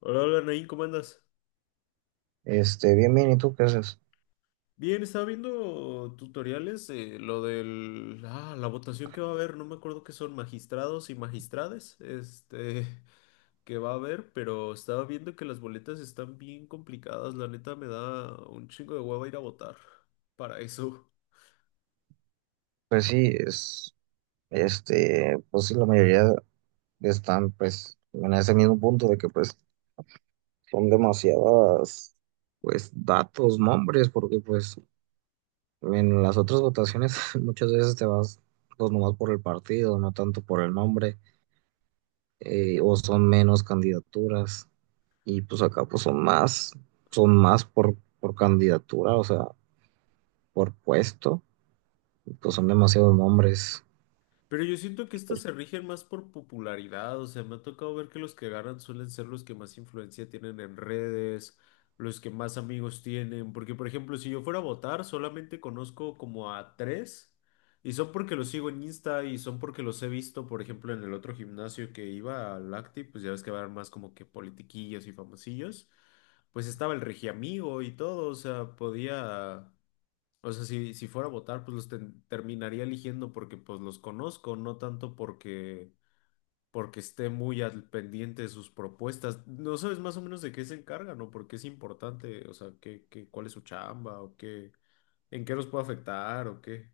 Hola, hola, Nain, ¿cómo andas? Bien, bien, ¿y tú qué haces? Bien, estaba viendo tutoriales, lo del, la votación que va a haber, no me acuerdo qué son magistrados y magistrades, que va a haber, pero estaba viendo que las boletas están bien complicadas, la neta me da un chingo de hueva ir a votar para eso. Pues sí, es, pues sí, la mayoría están, pues, en ese mismo punto de que, pues, son demasiadas, pues, datos, nombres, porque, pues, en las otras votaciones muchas veces te vas, pues, nomás por el partido, no tanto por el nombre, o son menos candidaturas, y, pues, acá, pues, son más por candidatura, o sea, por puesto, y, pues, son demasiados nombres. Pero yo siento que estas se rigen más por popularidad, o sea, me ha tocado ver que los que agarran suelen ser los que más influencia tienen en redes, los que más amigos tienen, porque por ejemplo, si yo fuera a votar, solamente conozco como a tres, y son porque los sigo en Insta y son porque los he visto, por ejemplo, en el otro gimnasio que iba, al Acti, pues ya ves que van más como que politiquillos y famosillos, pues estaba el Regiamigo y todo, o sea, podía... O sea, si fuera a votar, pues los terminaría eligiendo porque pues los conozco, no tanto porque, porque esté muy al pendiente de sus propuestas. ¿No sabes más o menos de qué se encargan o por qué es importante? O sea, ¿ cuál es su chamba o qué, en qué los puede afectar o qué?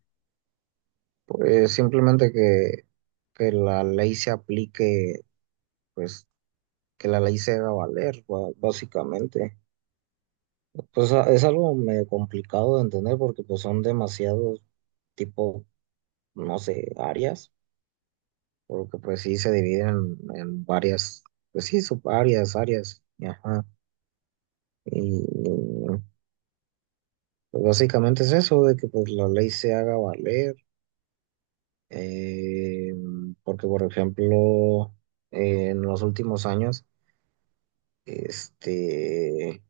Pues simplemente que la ley se aplique, pues que la ley se haga valer, básicamente. Es algo medio complicado de entender porque pues son demasiados tipo, no sé, áreas, porque pues sí se dividen en varias, pues sí, subáreas, áreas, y ajá. Y pues, básicamente es eso, de que pues la ley se haga valer, eh, porque por ejemplo, en los últimos años, este,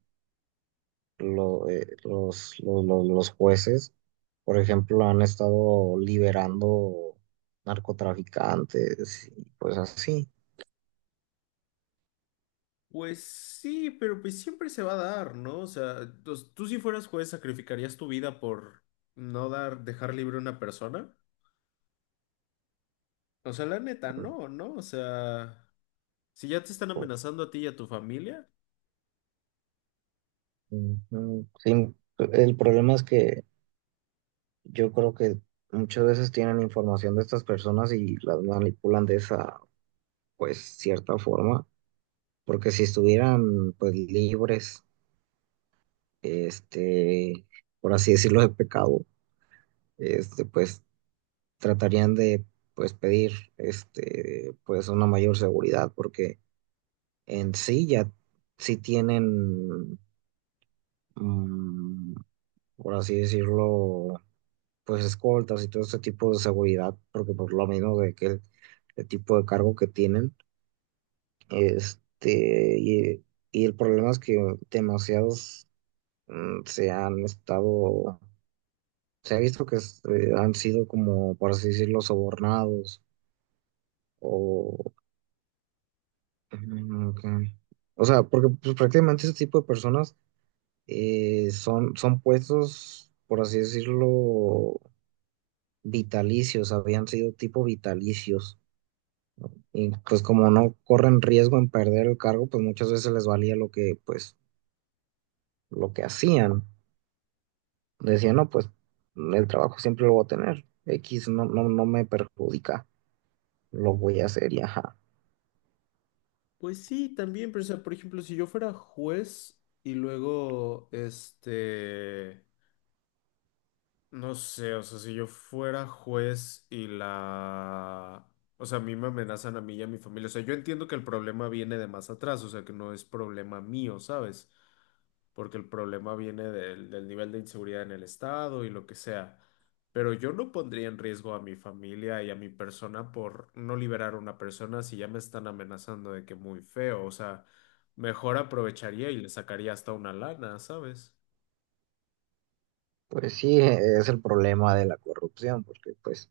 los jueces, por ejemplo, han estado liberando narcotraficantes y pues así. Pues sí, pero pues siempre se va a dar, ¿no? O sea, tú si fueras juez, ¿sacrificarías tu vida por no dar, dejar libre a una persona? O sea, la neta, no, ¿no? O sea, si ya te están amenazando a ti y a tu familia. Ujú. Sí, el problema es que yo creo que muchas veces tienen información de estas personas y las manipulan de esa, pues, cierta forma, porque si estuvieran, pues, libres, este, por así decirlo, de pecado, este, pues, tratarían de pues pedir este pues una mayor seguridad porque en sí ya sí tienen mm, por así decirlo pues escoltas y todo este tipo de seguridad porque por lo menos de que el tipo de cargo que tienen este y el problema es que demasiados se han estado se ha visto que han sido como por así decirlo sobornados. Mm, ok. O sea, porque pues, prácticamente ese tipo de personas son, son puestos, por así decirlo, vitalicios, habían sido tipo vitalicios. Y pues como no corren riesgo en perder el cargo, pues muchas veces les valía lo que, pues, lo que hacían. Decían, no, pues el trabajo siempre lo voy a tener. X no, no, no me perjudica, lo voy a hacer y ajá. Pues sí, también, pero o sea, por ejemplo, si yo fuera juez y luego, este, no sé, o sea, si yo fuera juez y la, o sea, a mí me amenazan a mí y a mi familia, o sea, yo entiendo que el problema viene de más atrás, o sea, que no es problema mío, ¿sabes? Porque el problema viene del nivel de inseguridad en el estado y lo que sea. Pero yo no pondría en riesgo a mi familia y a mi persona por no liberar a una persona si ya me están amenazando de que muy feo. O sea, mejor aprovecharía y le sacaría hasta una lana, ¿sabes? Pues sí, es el problema de la corrupción, porque pues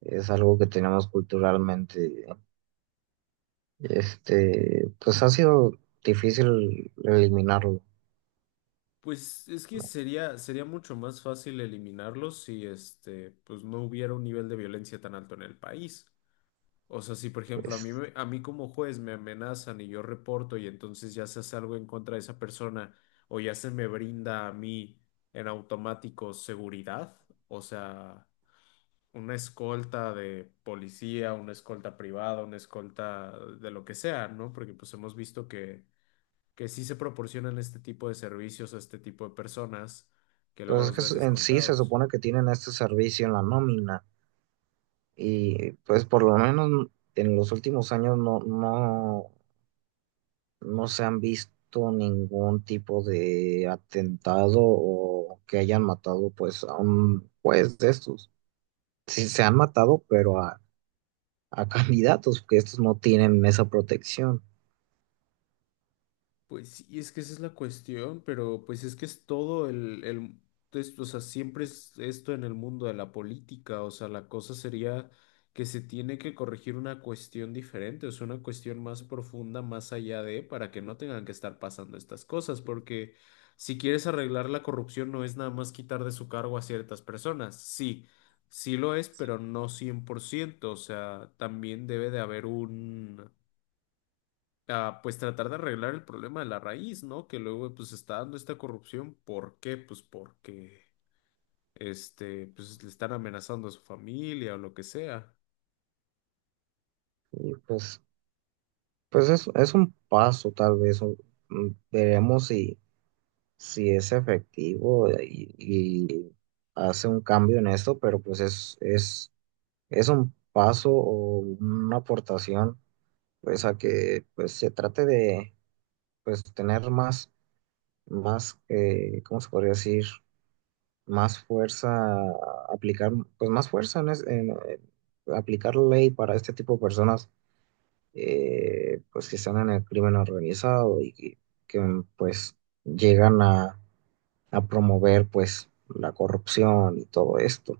es algo que tenemos culturalmente. Este, pues ha sido difícil eliminarlo, Pues es que ¿no? sería mucho más fácil eliminarlos si este, pues no hubiera un nivel de violencia tan alto en el país. O sea, si por ejemplo a mí, Pues, a mí como juez me amenazan y yo reporto y entonces ya se hace algo en contra de esa persona o ya se me brinda a mí en automático seguridad, o sea, una escolta de policía, una escolta privada, una escolta de lo que sea, ¿no? Porque pues hemos visto que sí se proporcionan este tipo de servicios a este tipo de personas que pues luego es los que ves en sí se escoltados. supone que tienen este servicio en la nómina y pues por lo menos en los últimos años no, no, no se han visto ningún tipo de atentado o que hayan matado pues a un juez de estos. Sí se han matado, pero a candidatos, que estos no tienen esa protección. Pues sí, es que esa es la cuestión, pero pues es que es todo el o sea, siempre es esto en el mundo de la política, o sea, la cosa sería que se tiene que corregir una cuestión diferente, o sea, una cuestión más profunda, más allá de, para que no tengan que estar pasando estas cosas, porque si quieres arreglar la corrupción no es nada más quitar de su cargo a ciertas personas, sí, sí lo es, pero no cien por ciento. O sea, también debe de haber un a, pues tratar de arreglar el problema de la raíz, ¿no? Que luego pues está dando esta corrupción. ¿Por qué? Pues porque este, pues le están amenazando a su familia o lo que sea. Y pues pues es un paso, tal vez. Veremos si, si es efectivo y hace un cambio en esto, pero pues es un paso o una aportación pues a que pues se trate de pues tener más, más ¿cómo se podría decir? Más fuerza, aplicar pues más fuerza en, en, aplicar ley para este tipo de personas, pues que están en el crimen organizado y que, pues llegan a promover pues la corrupción y todo esto.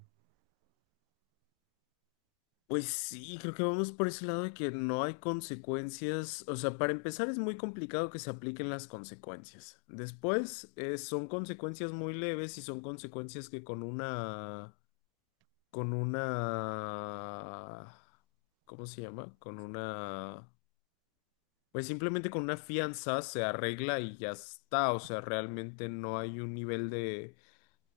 Pues sí, creo que vamos por ese lado de que no hay consecuencias. O sea, para empezar es muy complicado que se apliquen las consecuencias. Después, son consecuencias muy leves y son consecuencias que con una, ¿cómo se llama? Con una... Pues simplemente con una fianza se arregla y ya está, o sea, realmente no hay un nivel de,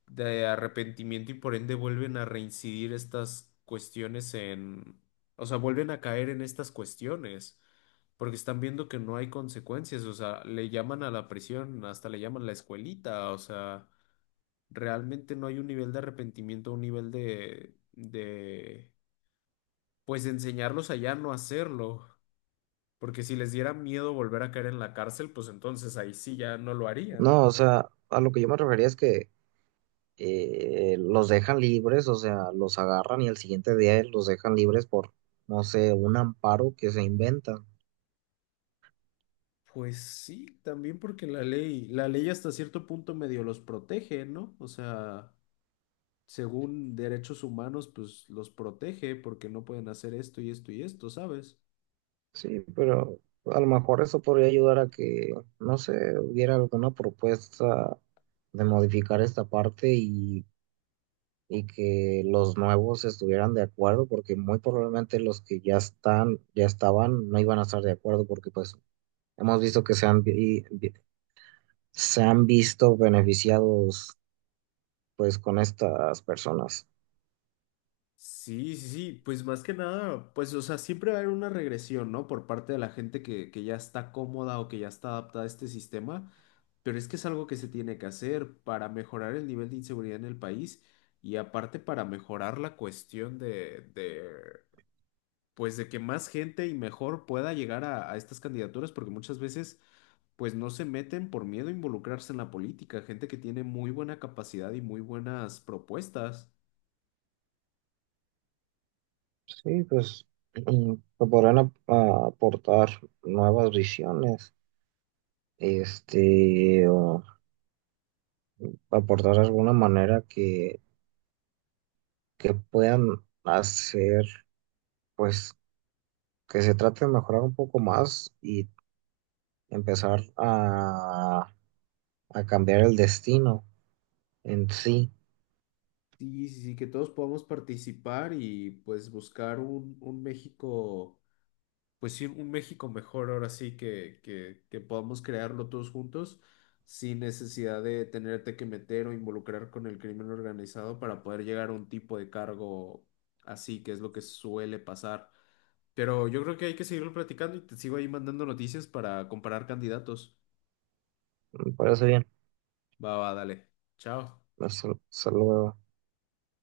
de arrepentimiento y por ende vuelven a reincidir estas cuestiones en, o sea, vuelven a caer en estas cuestiones, porque están viendo que no hay consecuencias, o sea, le llaman a la prisión, hasta le llaman la escuelita, o sea, realmente no hay un nivel de arrepentimiento, un nivel de pues de enseñarlos a ya no hacerlo. Porque si les diera miedo volver a caer en la cárcel, pues entonces ahí sí ya no lo harían. No, o sea, a lo que yo me refería es que los dejan libres, o sea, los agarran y al siguiente día los dejan libres por, no sé, un amparo que se inventan. Pues sí, también porque la ley hasta cierto punto medio los protege, ¿no? O sea, según derechos humanos, pues los protege porque no pueden hacer esto y esto y esto, ¿sabes? Sí, pero a lo mejor eso podría ayudar a que, no sé, hubiera alguna propuesta de modificar esta parte y que los nuevos estuvieran de acuerdo, porque muy probablemente los que ya están, ya estaban, no iban a estar de acuerdo, porque pues hemos visto que se han, se han visto beneficiados pues con estas personas. Sí, sí, sí, pues más que nada, pues o sea, siempre va a haber una regresión, ¿no? Por parte de la gente que ya está cómoda o que ya está adaptada a este sistema, pero es que es algo que se tiene que hacer para mejorar el nivel de inseguridad en el país y aparte para mejorar la cuestión de pues de que más gente y mejor pueda llegar a estas candidaturas, porque muchas veces pues no se meten por miedo a involucrarse en la política, gente que tiene muy buena capacidad y muy buenas propuestas. Sí, pues que podrán aportar nuevas visiones, este, o aportar alguna manera que puedan hacer pues que se trate de mejorar un poco más y empezar a cambiar el destino en sí. Sí, sí, sí, que todos podamos participar y pues buscar un México, pues sí, un México mejor ahora sí que, que podamos crearlo todos juntos sin necesidad de tenerte que meter o involucrar con el crimen organizado para poder llegar a un tipo de cargo así, que es lo que suele pasar. Pero yo creo que hay que seguirlo platicando y te sigo ahí mandando noticias para comparar candidatos. Me parece bien. Va, va, dale. Chao. Hasta, hasta luego.